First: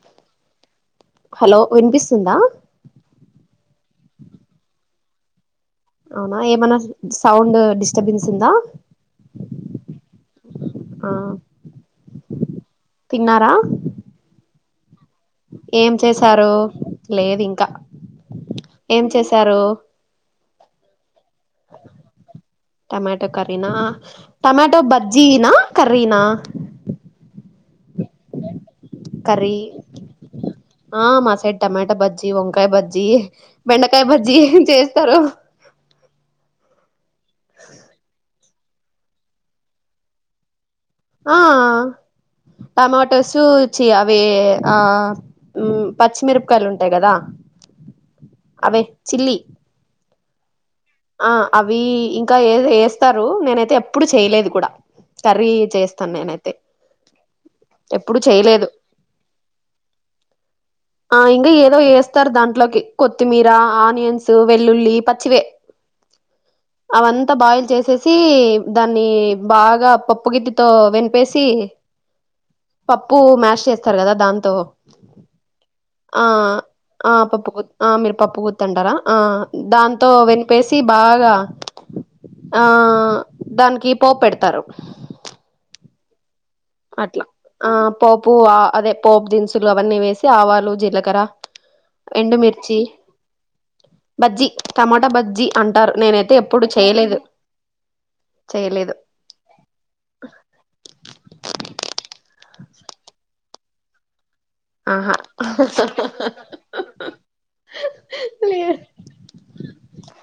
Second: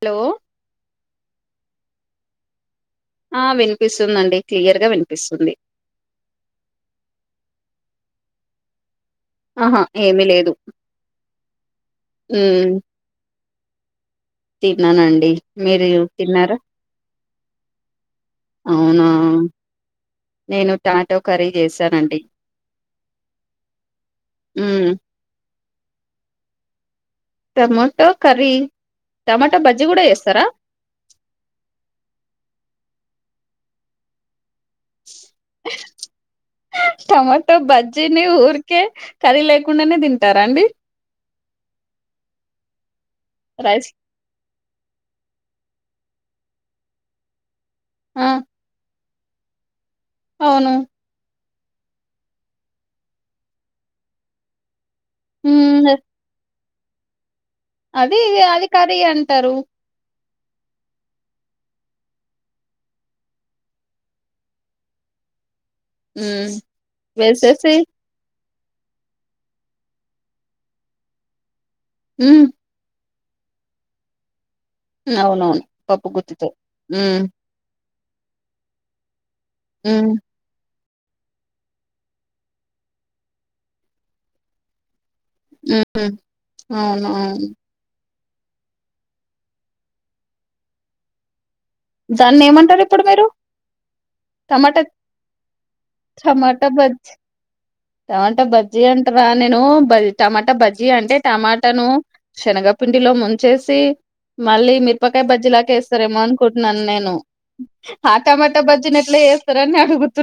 Hello hello వినిపిస్తుందా ఆ వినిపిస్తుందండి క్లియర్ గా వినిపిస్తుంది అవునా ఏమన్నా సౌండ్ డిస్టర్బెన్స్ందా ఆహా ఏమి లేదు ఆ ఉ తిన్నారా తిన్నానా ఏం చేసారు లేదు ఇంకా ఏం అవునా చేసారు నేను టా టమాటో కర్రీ నా టమాటో ఉమ్ బజ్జీనా కర్రీనా tomato curry curry tomato bajji కూడా చేస్తారా ఆ మా సైడ్ టమాట బజ్జి, వంకాయ బజ్జి బెండకాయ బజ్జీ చేస్తారు టమాటో బజ్జీని ఊరికే కర్రీ లేకుండానే తింటారా అండి ఆ టమాటాసు చి రైస్ అవే ఆ పచ్చిమిరపకాయలు ఉంటాయి కదా ఆ అవే చిల్లీ అవును ఆ అవి ఇంకా ఏస్తారు నేనైతే ఎప్పుడు చేయలేదు కూడా కర్రీ ఉమ్ చేస్తాను నేనైతే ఎప్పుడు అది [unintelligible] చేయలేదు అది కర్రీ అంటారు ఆ ఇంకా ఏదో వేస్తారు దాంట్లోకి కొత్తిమీర ఆనియన్స్ వెల్లుల్లి పచ్చివే ఉమ్ అవంతా బాయిల్ వేసేసి చేసేసి దాన్ని బాగా పప్పుగిదితో వినిపేసి ఉ పప్పు మ్యాష్ చేస్తారు కదా దాంతో అవునవును పప్పు ఆ గుత్తితో ఆ ఉమ్ పప్పు ఆ మీరు పప్పు గుతంటారా ఆ దాంతో ఉమ్ వినిపేసి బాగా ఆ దానికి పోప్ పెడతారు అట్లా అవునువును ఆ పోపు అదే పోపు దినుసులు అవన్నీ వేసి ఆవాలు జీలకర దాన్ని ఏమంటారు ఇప్పుడు మీరు బజ్జి టమాటా బజ్జి అంటారు నేనైతే ఎప్పుడు టమాటా బజ్జీ చేయలేదు టమాటా బజ్జీ చేయలేదు అంటార నేను బజ్జి టమాటా బజ్జీ అంటే టమా టను శనగపిండిలో ముంచేసి మళ్ళీ ఆహా మిరపకాయ బజ్జీ లాక వేస్తారేమో అనుకుంటున్నాను నేను ఆ టమాటా లేదు బజ్జీని ఎట్లా వేస్తా [unintelligible]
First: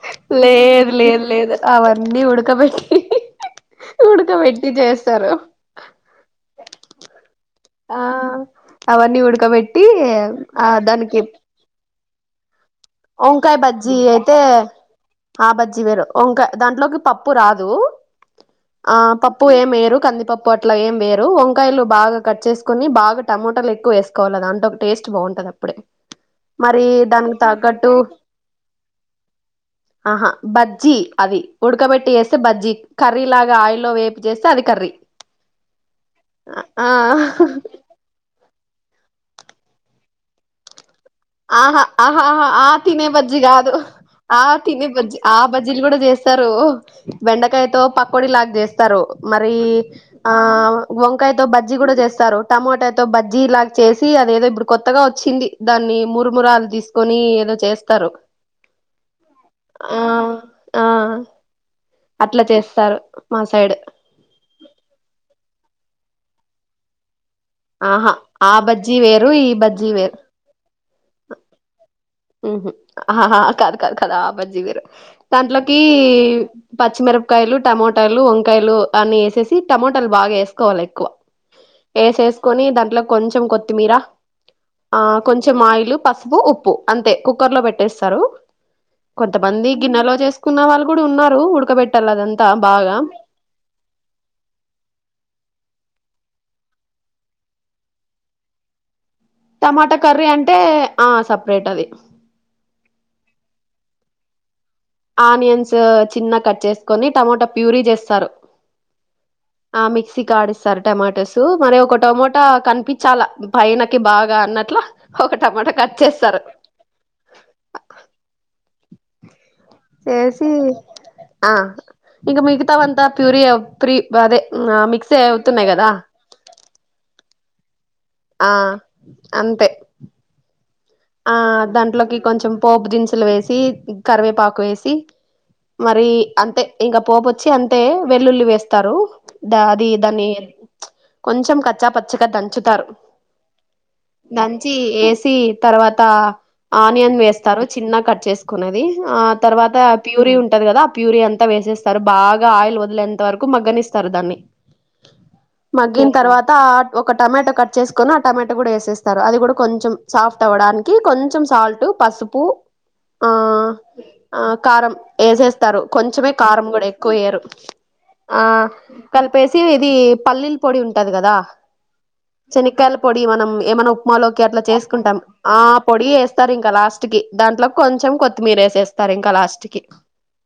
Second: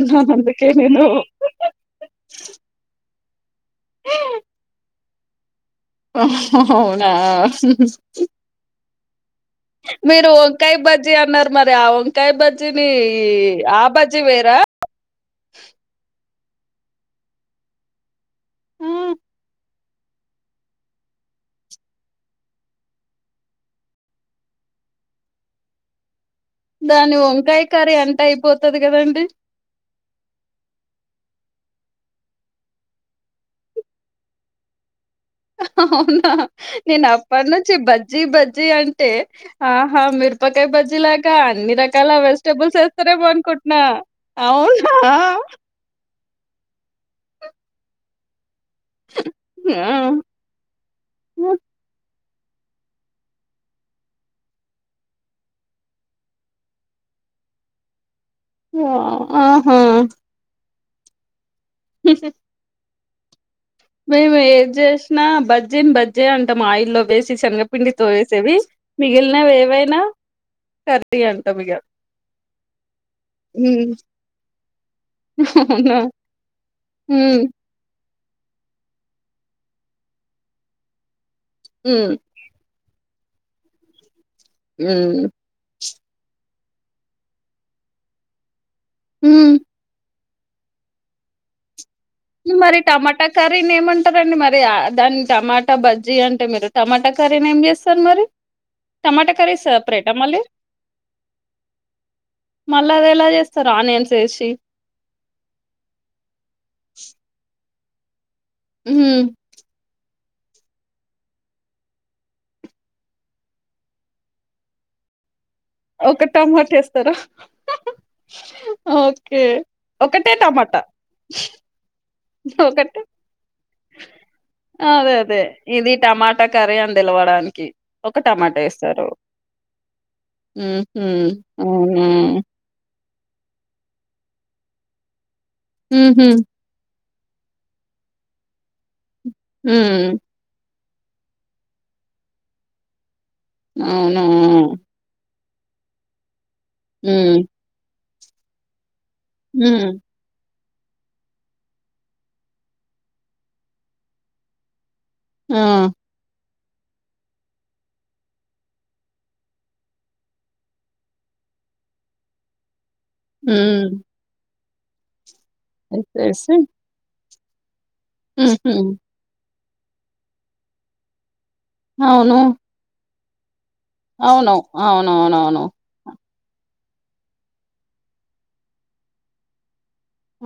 లేదు లేదు లేదు అవన్నీ ఉడకబెట్టి ఉడకబేట్టి చేస్తారు అవునా ఆ అవన్నీ ఉడకబెట్టి మీరు ఆ వంకాయ బజ్జీ దానికి అన్నారు మరి ఆ వంకాయ బజ్జీని వంకాయ ఆ బజ్జి బజ్జీ అయితే వేరా ఆ బజ్జి వేరు వంకాయ దాంట్లోకి పప్పు రాదు ఆ పప్పు ఏం వేరు కందిపప్పు అట్లా ఏం వేరు వంకాయలు బాగా కట్ చేసుకొని బాగా ట ఎక్కువ వేసుకోవాలింట ఒక టేస్ట్ బాగుంటది అప్పుడే మరి దాని దానికి వంకాయ తగ్ట్ కర్రీ అంటే అయిపోతది కదండి ఆహా బజ్జీ అవి ఉడకబెట్టి వేస్తే బజ్జీ కర్రీ లాగా ఆయిల్లో వేపి చేస్తే అది కర్రీ అవునా ఆ నేను అప్పటి నుంచి బజ్జి బజ్జి అన్ ఆహా మీరుపాకాయ బ లాగా అన్ని ఆహా రకాల ఆహాహా ఆ వెజిటబుల్స్ తినే వేస్తారే బో బజ్జి కాదు అనుకుంటున్నా ఆ తినే అవునా బజ్జి ఆ బజ్జీలు చేస్తారు బెండకాయతో పకోడీ లాగ చే స్తారు మరి ఆ! ఆ వంకాయతో బజ్జి కూడా చేస్తారు టమోటాతో బజ్జీ లాగ చేసి అదేదో ఇప్పుడు కొత్తగా వచ్చింది దాన్ని మురుమురాలు తీసుకొని ఏదో చేస్తారు ఓ ఆహా ఆ ఆ అట్ల చేస్తారు మా సైడ్ మేము ఏది చేసిన బజ్జీని బజ్జి అంటాం ఆయిల్ లో వేసి శనగపిండి తో ఆహా ఆ వేసేవి బజ్జీ వేరు ఈ మిగిలినవి బజ్జీ ఏవైనా వేరు కర్రీ అంట మి ఆహా కదు కాదు కదా ఆ బజ్జీ వీరు దాంట్లోకి అవునా? పచ్చిమిర హ్మ్. ఉరపకాయలు టమోటాలు వంకాయలు అన్ని వేసేసి టమోటాలు బాగా వేసుకోవాలి ఎక్కువ హ్మ్. వేసేసుకొని దాంట్లో కొంచెం కొత్తిమీర ఆ హ్మ్. కొంచెం ఆయిలు పసుపు ఉప్పు అంతే కుక్కర్ లో పెట్టేస్తారు హ్మ్. కొంతమంది గిన్నెలో చే కున్న వాళ్ళ కూడా ఉన్నారు ఉడకబెట్ మరి టమాటా కర్రీని ఏమంటారండి మరి దాని టమాటా బ జీ అంటే మీరు టమోటా కర్రీని ఏం చేస్తారు మరి టమాటా కర్రీ టమోటా సపరేటా కర్రీ మళ్ళీ అంటే ఆ సపరేట్ అది మళ్ళా అది ఎలా చేస్తారు ఆనియన్స్ ఎసి ఆనియన్స్ చిన్న గా కట్ చేసుకొని టమోటా ప్యూరీ చేస్తారు ఉ మిక్స్ కి ఆడిస్తారు టమాటోస్ మరి ఒక టొమోటా కనిపించాలా పైనకి బాగా అన్నట్ల ఒక టమాటా కట్ ఒక చేస్తారు టమోటా వేస్తారా ఓకే ఒకటే చేసి టమోటా ఆ ఇంక మిగతావంతా ప్యూరీ ప్రీ అదే మిక్సీ అవుతున్నాయి కదా ఇది టమోటా కర్రీ అండి పిలవడానికి ఒక్క ఆ టమోటా వేస్తారు అంతే ఆ అవునా దాంట్లోకి కొంచెం పోపు దినుసు తుల వేసి కరివేపాకు ఏసీ మరి ఉహూ అంతే ఇంకా. పోపువచ్చీ అంతే వెల్లుల్లి వేస్తారు ద అది హ్మ్ దాన్ని ప్చ్ కొంచెం కచ్చా పచ్చగా దంచుతారు అవునా దంచి వేసి తర్వాత ఆనియన్ హ్మ్ వేస్తారు చిన్న గా కట్ చేసుకునేది ఆ తర్వాత హ్మ్ ప్యూరీ ఉన్ ఉంటది కదా ఆ ప్యూరి అంతా వేసేస్తారు బాగా ఆయిల్ వదిలేంత వరకు మగ్గనిస్తారు దాన్ని ఆ మగ్గిన తర్వాత తా ఒక టమోటా కట్ చేసుకొని ఆ టమోటా కూడా వేసేస్తారు అది కూడా కొంచెం సాఫ్ తవడానికి కొంచెం సాల్ట్ పసుపు ఆ ఊ ఆ కారం వేసేస్తారు కొంచెం మే కారం కూడా ఎక్కువ వేయరు ఆ హుహు. కలిపి ఏసీ చి ఇది పల్లీల పొడి ఉంటది కదా అవును శనక్కాయల పొడి మనం ఏమన్నా ఉప్మాలోకి అవును. అట్లా చేసుకుంటాం ఆ అవునవునవును. పొడి వేస్తారు ఇంకా లాస్ట్ కి దాంట్లో కొంచెం కొత్తిమీర వేసేస్తారు ఇంకా లాస్ట్ కి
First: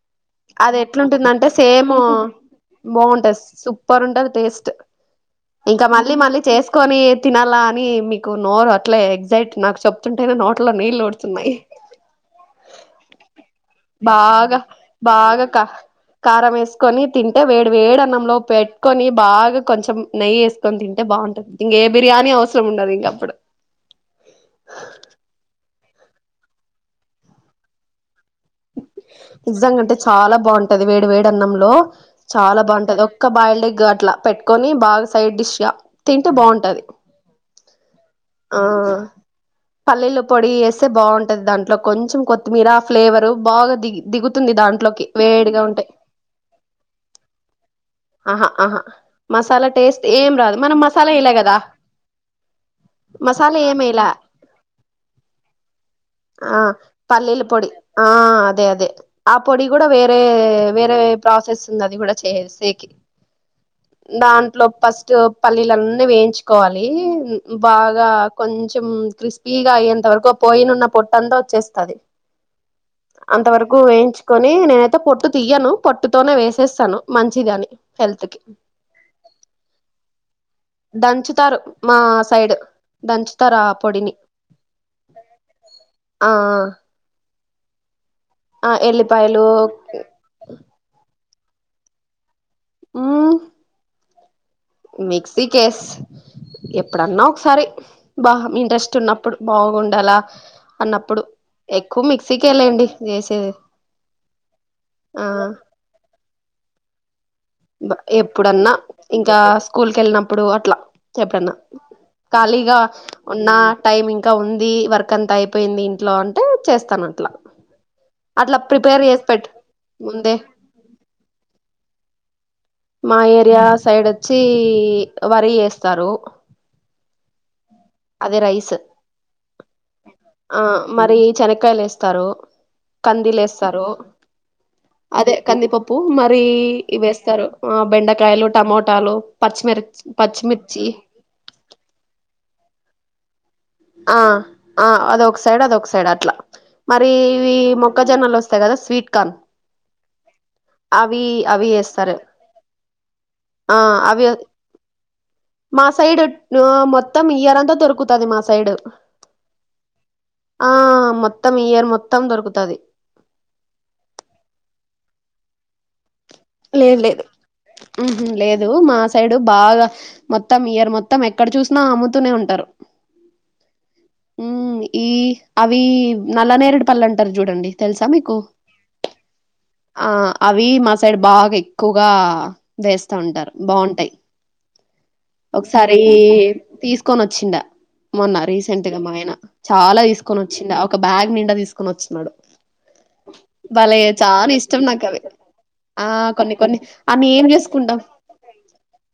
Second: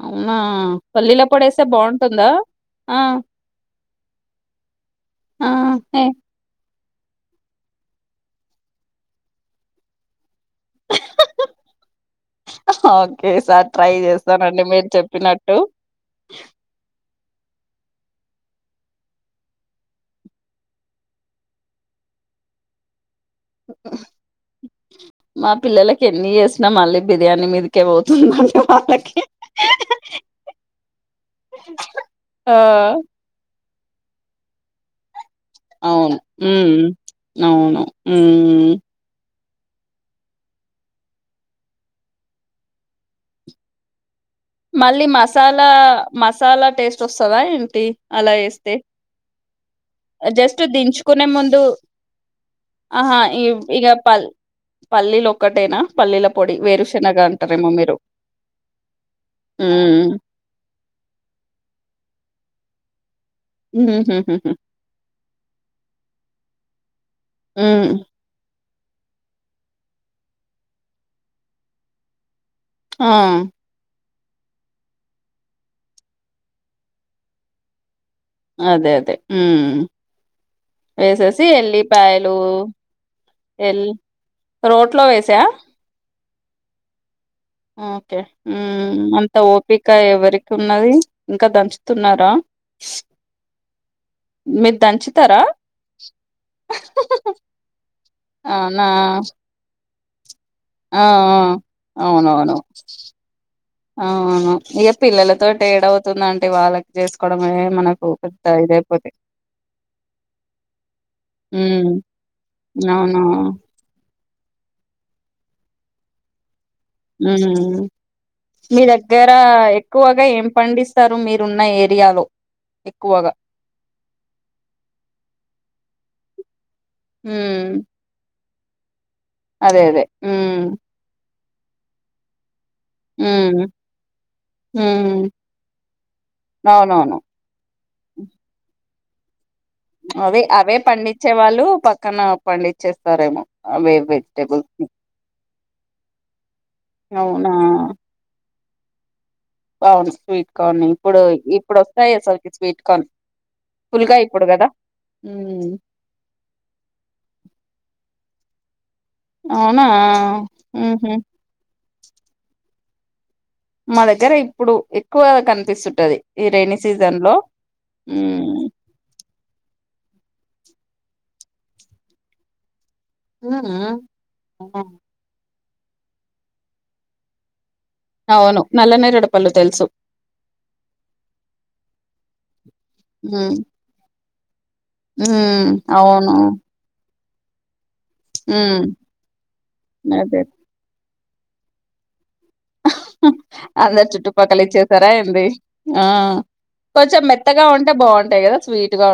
అవునా! అది పల్లీల ఎట్లుంటుందంటే పొడేస్తే సేమ్ బావుంటుందా? ఆ! బాగుంటంది సూప్ పర్ ఉంటది టేస్ట్ ఆ! ఇంకా ఏ మళ్ళీ మళ్ళీ చేస్ కొని తినాలా అని మీకు నోరు అట్లే ఎగ్జైట్ నాకు చెప్తున్ టెనో నోట్ల నీళ్లు ఊరుతున్నాయ్ ఓకే. ఈసారి ట్రై బాగా చేస్తానండి మీరు బాగా చెప్పినట్టు. క కారం వేసుకొని తింటే వేడి వేడి అన్నంలో పెట్టుకొని బాగా కొంచెం నెయ్యిసుకొని తింటే బాగుంటుంది ఇంక ఏ బిర్యానీ కానీ అవసరం ఉండదు ఇంకప్పుడు మా పిల్లలకి ఎన్ని చేసినా మళ్ళీ బిర్యానీ మీదికే పో ఉ వాళ్ళకి నిజంగా అంటే చాలా బాగుంటది వేడి వేడి అన్నంలో ఆ! చాలా బాగుంటది ఒక్క బాయిల్డ్ ఎగ్ గా అట్లా పెట్టుకొని బాగా సైడ్ డిష్ గా అవును. తింటే హ్మ్. బాగుంటది అవును. ఆ హ్మ్. పల్లీలు పొడి వేస్తే బాగుంటది దాంట్లో కొంచెం కొత్తిమీర ఫ్లేవరు బాగా దిగి దిగుతుంది మళ్ళీ దాంట్లోకి వేడిగా మసాలా ఉంటాయి మసాలా టేస్ట్ వస్తాదా ఏంటి అలా ఆహా వేస్తే ఆహా మసాలా టేస్ట్ ఏం రాదు మనం మసాలా ఎలా కదా ముందు ఆహా! మసాలా ఇవ్ ఏమి ఇగ ఎలా పల్ పల్లీలు ఒక్కటేనా పల్లీల పొడి ఆ వేరుశనగ పల్లీల అంటారేమో పొడి మీరు ఆ అదే అదే ఆ పొడి కూడా హ్మ్ వేరే వేరే ప్రాసెస్ ఉంది అది కూడా చేసేకి హుహుహు దాంట్లో ఫస్ట్ పల్లీలన్నీ వేయించుకోవాలి ఉ హ్మ్ బాగా కోన్ కొంచెం క్రిస్పీగా అయేంత వరకు పోయినున్న పొట్టు అంతా వచ్చేస్తది ఆ అంత వరకు ఎంచు కొని నేనైతే పొట్టు తీయను పొట్టుతోనే వేసేస్తాను మంచి ధని అదే అదే ఉ వేసేసి దంచుతారు మా ఎల్లిపాయలు సైడ్ దంచుతారు ఆ ఎల్ పొడిని రోట్లో వేసా అ ఆ ఓకే ఆ ఉమ్ అంత ఎల్లిపాయలు ఓపిక ఎవరికి ఉన్నది ఇంకా దంచుతున్నారా మీరు దంచుతారా మెక్సికెస్ ఎప్పుడన్నా ఒకసారి బాగా అవునా ఇంట్రెస్ట్ ఉన్నప్పుడు బాగుండాలా ఆ అన్నప్పుడు ఆ ఎక్కువ అవునవును మిక్సీకేలేండి చేసేది అవును ఇయ ఆ పిల్లలతో ఏడవుతుంద అంటే వాళ్ళకి చేసుకో బ ఎప్పుడన్నా ఇంకా స్కూల్ క వెళ్ళినప్పుడు అట్లా ఎప్పుడన్నా హ్మ్ ఖాళీగా అవును ఉన్న టైం ఇంకా ఉంది వర్క్ అంత అయిపోయింది ఇంట్లో అంటే చేస్తాను అట్లా ఉమ్ అట్లా మీ ప్రిపేర్ చేసి దగ్గర పెట్టు ఎక్కువగా ముందే ఏం పండిస్తారు మీరున్న ఏరియాలో మా ఎక్కువగా ఏరియా సైడ్ వచ్చి వరి వేస్తారు ఊమ్ అదే రైస్ ఆ ఉమ్ మరి చెనకాయలు వేస్తారు కందిలు ఉమ్ వేస్తారు ఉమ్ అదే కందిపప్పు మరి ఇ అవునవును వేస్తారు బెండకాయలు టమోటాలు పచ్చిమిర్చి అవి అవే పచ్చిమిర్చి పండించే వాళ్ళు పక్కన పండించేస్తారేమో అవే ఆ వెజిటేబుల్స్ ని ఆ అదొ ఒక్ సైడ్ అదొ ఒక సైడ్ అట్లా మరి అవునా ఇవి మొక్కజొన్నలు వస్తాయి కదా స్వీట్ కార్న్ అవును స్వీట్ కార్న్ ఇప్పుడు అవి అవి ఇప్పుడు వస్తాయి వేస్తారు అసలుకి స్వీట్ కార్న్ ఆ ఫుల్గా అవి ఇప్పుడు కదా ఉమ్ మా సైడు ఆ మొత్తం ఇయర్ంతా దొరుకుతది మా సైడ్ అవునా ఆ ఉహు మొత్తం ఈయర్ మొత్తం దొరుకుతది మా దగ్గర ఇప్పుడు ఎక్కువ కనిపిసుం టది లేదు లేదు ఉంహు ఉమ్ లేదు మా సైడు బాగా మొత్తం ఇయర్ మొత్తం ఎక్కడ చూసినా అమ్ముతూనే ఉంటారు అ ఆ ఉమ్ ఈ అవి నల్లనేరుడు పల్ అంటారు చూడండి తెలుసా మీకు అవును నల్లనేరేడు పల్ తెలుసు ఆ అవి మా సైడ్ బాగా ఎక్కువగా వేస్తా ఉంటారు హ్మ్. బాగుంటాయి హ్మ్. ఒకసారి అవును. తీస్ కొని వచ్చిండా మొన్న హ్మ్. రీసెంట్ గా మా ఆయన చాలా అదే తీసుకొని వచ్చిండా ఒక ఒక బ్యాగ్ నిండా తీసుకొని వచ్న్నాడు ఆహ్ అందరు చుట్టుపక్కల ఇష్టం నాకు ఇచ్చేసారా అవి ఏంది ఆ కొన్ని కొన్ని కొంచెం అన్ని ఏం మెత్తగా ఉంటే చేసుకుంటాం బాగుం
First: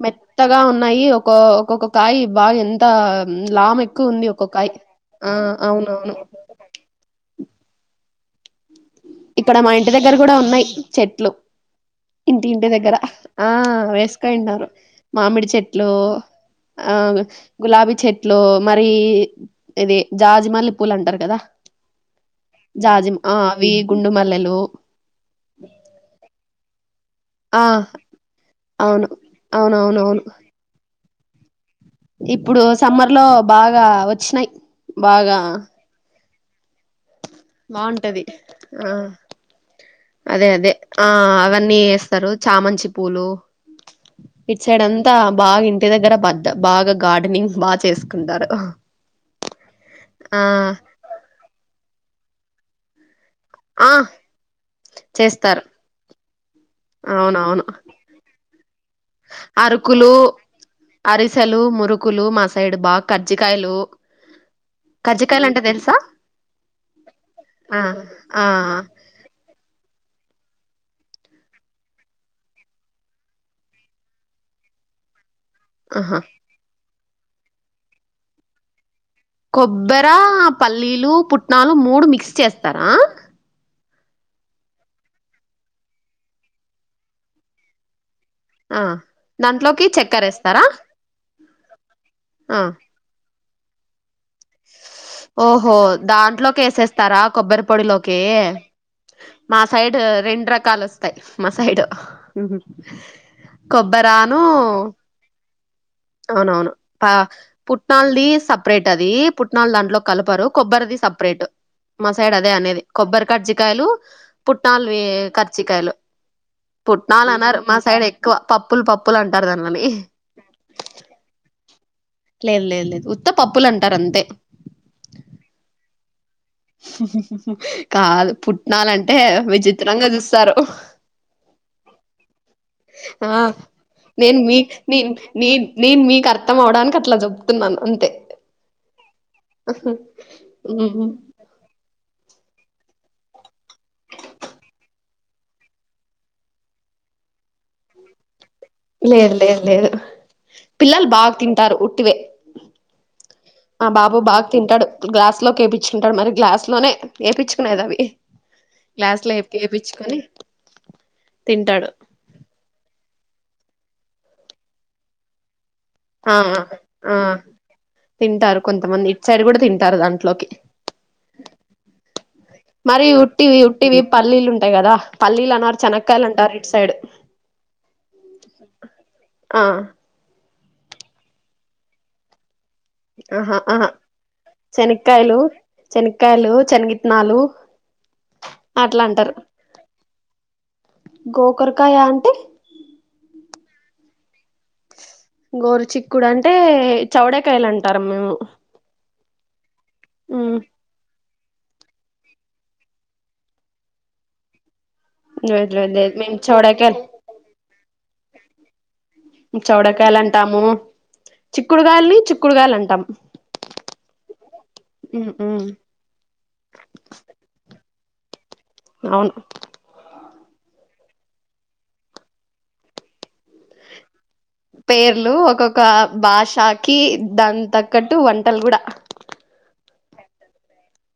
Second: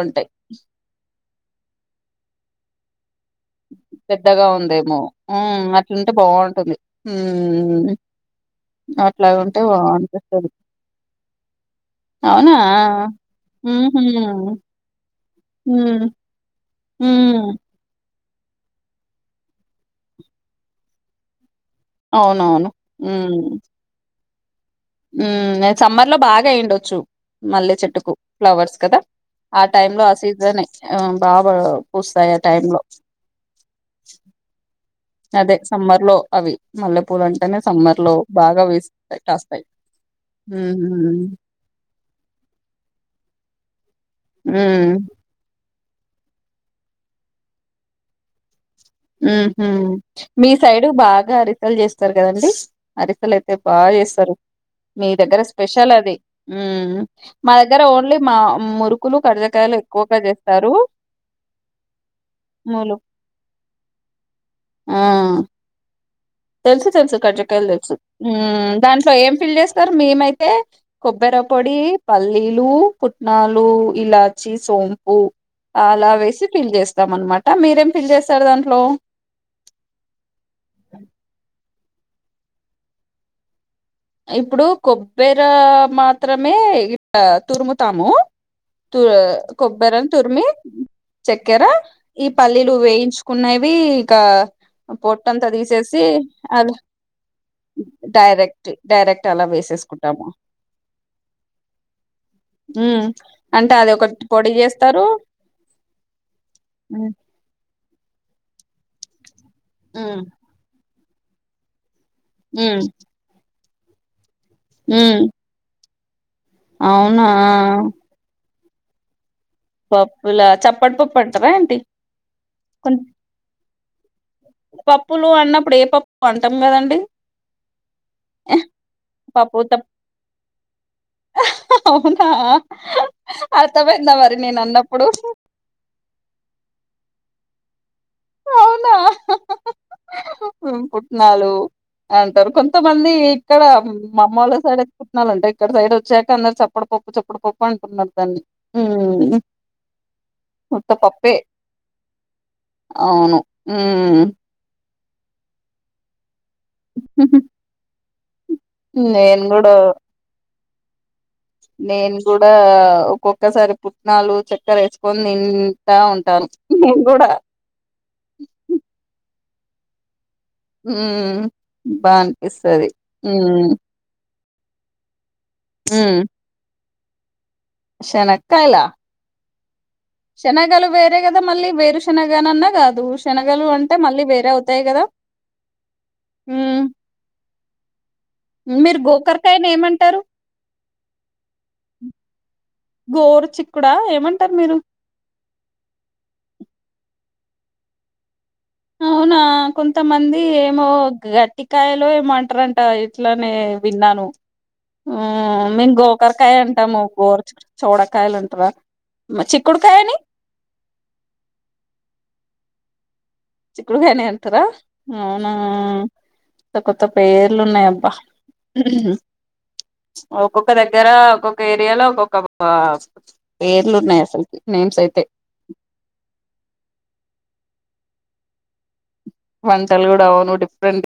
మెత్తగా ఉన్నాయి ఒక ఒక్కొక్క కాయ బాగా ఎంత ఉమ్ లాము ఎక్కువ ఉంది గా ఒక్కొక్కాయ ఉందేమో ఆ అట్లుంటే అవునవును బాగుంటుంది ఉమ్మ్ ఇక్కడ మా ఇంటి దగ్గర కూడా ఉన్నాయ్ చెట్లు ఇంటి అవునా? ఇంటి దగ్గర ఆ హుహు. వేసుకోన్నారు మామిడి చెట్లు హ్మ్. ఆ హ్మ్. గులాబీ చెట్ ట్లో మరి ఇది జాజిమల్లిి పూలు అంటారు కదా అవునవును. జాజిమ్ ఆ అవి గుండు మల్లెలు ఉమ్ సమ్మర్ లో బాగా అయ్యండొచ్చు ఆ మల్లె చెట్టుకు ఫ్లవర్స్ కదా అవును ఆ టైమ్లో ఆ అవునవునవును సీజన్ బాబా ఇప్పుడు సమ్మర్ లో బాగా వచ్చినాయి్ అదే సమ్మర్ లో అవి మల్లెపూలు అంటేనే సమ్మర్ లో బాగుంటది బాగా ఆ వేసిట్స్తాయి అదే అదే ఆ అవన్నీ వేస్తారు చామంచి పూలు ఇట్సైడ్ ఉమ్ అంతా బాగిన్ ఇ దగ్గర బద్ద బాగా గార్డెనింగ్ బాగా చేసుకుంటారు ఉ ఆ మీ సైడు బాగా అరిసలు చేస్తారు కదండి అరిసలు అయితే అతే బాగా ఆ చేస్తారు మీ దగ్గర చేస్తారు స్పెషల్ అది ఉ మా అవునవును దగ్గర ఓన్లీ మా మురుకులు కర్జకాయలు అరుకులు ఎక్కువగా చేస్తారు అరిసెలు మురుకులు మసాడ్ ములు బా్ కజజ కాయలు ఆ కజ్జకాయలు అంటే తెలుసా తెలుసు తెలుసు కట్ెక్ట్యలు ఆ తెలుసు ఆ దాంట్లో ఏం ఫిల్ చేస్తారు మేమైతే కొబ్బర పొడి పల్లీలు పుట్నాలు ఇలాచి సోంపు ఆహా అలా వేసి ఫిల్ చేస్తాం అనమాట మీరేం ఫిల్ చేస్తారు దాంట్లో కొబ్బరి పల్లీలు పుట్నాలు మూడు మిక్స్ చేస్తారా ఇప్పుడు కొబ్బర మాత్రమే ఇ తురుముతాము ఆ త దాంట్లోకి కొబ్బరని తురిమి చక్కెరేస్తారా? చక్కెర ఈ ఆ పల్లీలు వేయించు ఉన్నాయివి ఇ పొట్ట అంతా ఓహో తీసేసి అది దాంట్లోకేసేస్తారా కొబ్బరి పొడిలోకి? డైరెక్ట్ డైరెక్ట్ అలా మా సైడ్ వేసేసుకుంటాము రెండు రకాలొస్తాయి మా సైడ్ అంటే అది ఒకటి కొబ్బరాను పొడి చేస్తారు అవునవును పా ఉమ్ పుట్నాళది సపరేట్ అదిట్ కనాలు దాంట్లో కలపారు కొబ్బరి అది సపరేట్ మా సైడ్ అదే అనేది ఉమ్ కొబ్బరి కట్జికయలు పుట్నాాలు ఉమ్ కరచ కాయలు అవునా పుట్నాలు అన్నారు మా సైడ్ ఎక్కువ పప్పులు పప్పులు అంట పప్పులా చప్పట్ పప్పంటార ఆంటీ లేదు లేదు లేదు ఉత్త పప్పులుంటారు అంతే పప్పులు అన్నప్పుడు ఏ పప్పు అంటాం కదండి కాదు ఎహ్, పుట్నాలంటే పప్పు తప్ప విచిత్రంగా చూస్తారు అవునా ఆ అర్తమంద మీ మరి నేను నేను నే అన్నప్పుడు న నేను మీకు అర్థం అవడానికి అట్లా చెబతున్నాను అంతే అవునా ఉహు. పుట్నాలు అంటారు కొంతమంది ఇక్కడ మామ్మళ్ళ సైడ్చ్చకుుాలంటే ఇక్కడ సైడ్ వచ్చాక అందరు చెప్పం చప్పుడ పప్పు చప్పుడు పప్పు అంటున్నారు దాన్ని లేదు ఉమ్ లేదు లేదు ఉత్త పిల్లలు బాగా పప్పే తింటారు ఉుట్టివే అవును, ఆ బాబు ఉమ్ బాగా తింటాడు గ్లాస్ లో కేయిచ్చుంటాడు మరి గ్లాస్ అట్లోనే వయిచ్చుకునేది అవి క్లాస్ లో నేను ఏపి కూడా వయిచ్చుకొని నేను కూడా ఒక్కొక్కసారి పుట్నాలు చక్కర వేసుకొని నేను ఆ ఉంటాను ఆ కూడా తింటారు కొంతమంది ఇటు సైడ్ కూడా తింటారు దాంట్లోకి ఉమ్ బా అనిపిస్తది మరి ఉట్టివి ఉమ్ ఉట్టివి పల్లీలుంటా అంతే కదా పల్లీలు అన్నారు చెనకాయలు అంటారు ఇటు సైడ్ శనక్కయలా ఆ శనగలు బేర కదమ్ మళ్ీ బేరు శనగనన్న కాదు ఆహా శనగలు అంటే మళ్ళీ వేరే అవుతాయి కదా శనకాయలు ఉమ్ శనగిత్తనాలు మీరు గోకర్కాయని ఏమంటారు గోకర్కాయా అంటే గోరు చిక్కుడా ఏమంటారు మీరు గోరు చిక్కుడు అంటే చౌడకాయలు అంటారు మేము అవునా కొంతమంది ఉమ్, ఏమో ఇటికాయలో ఏమంటారంట ఇట్లానే విన్నాను లేదు లేదు మేము లేదు గోకరకాయ చౌడకాయలు అంటాము గోరు చోడకాయలు అంటార చౌడేకాయలు అంటాము చిక్కుడుకాయలని చిక్కుడుగాయలు అంటామ్ చిక్కుడుగాయనే అంటారా అవునా ఉమ్, కొ కొత్త పేర్లు ఉన్నయ్ అవును ఒక్కొక్క దగ్గర ఒక్కొక్క ఏరియాలో ఒక్కొక్క ఆ పేర్లు ఒక్కకొక భాషాకి దాన్ త కట్టు వంటలు కూడా వంటలు కూడా అవును డిఫరెంట్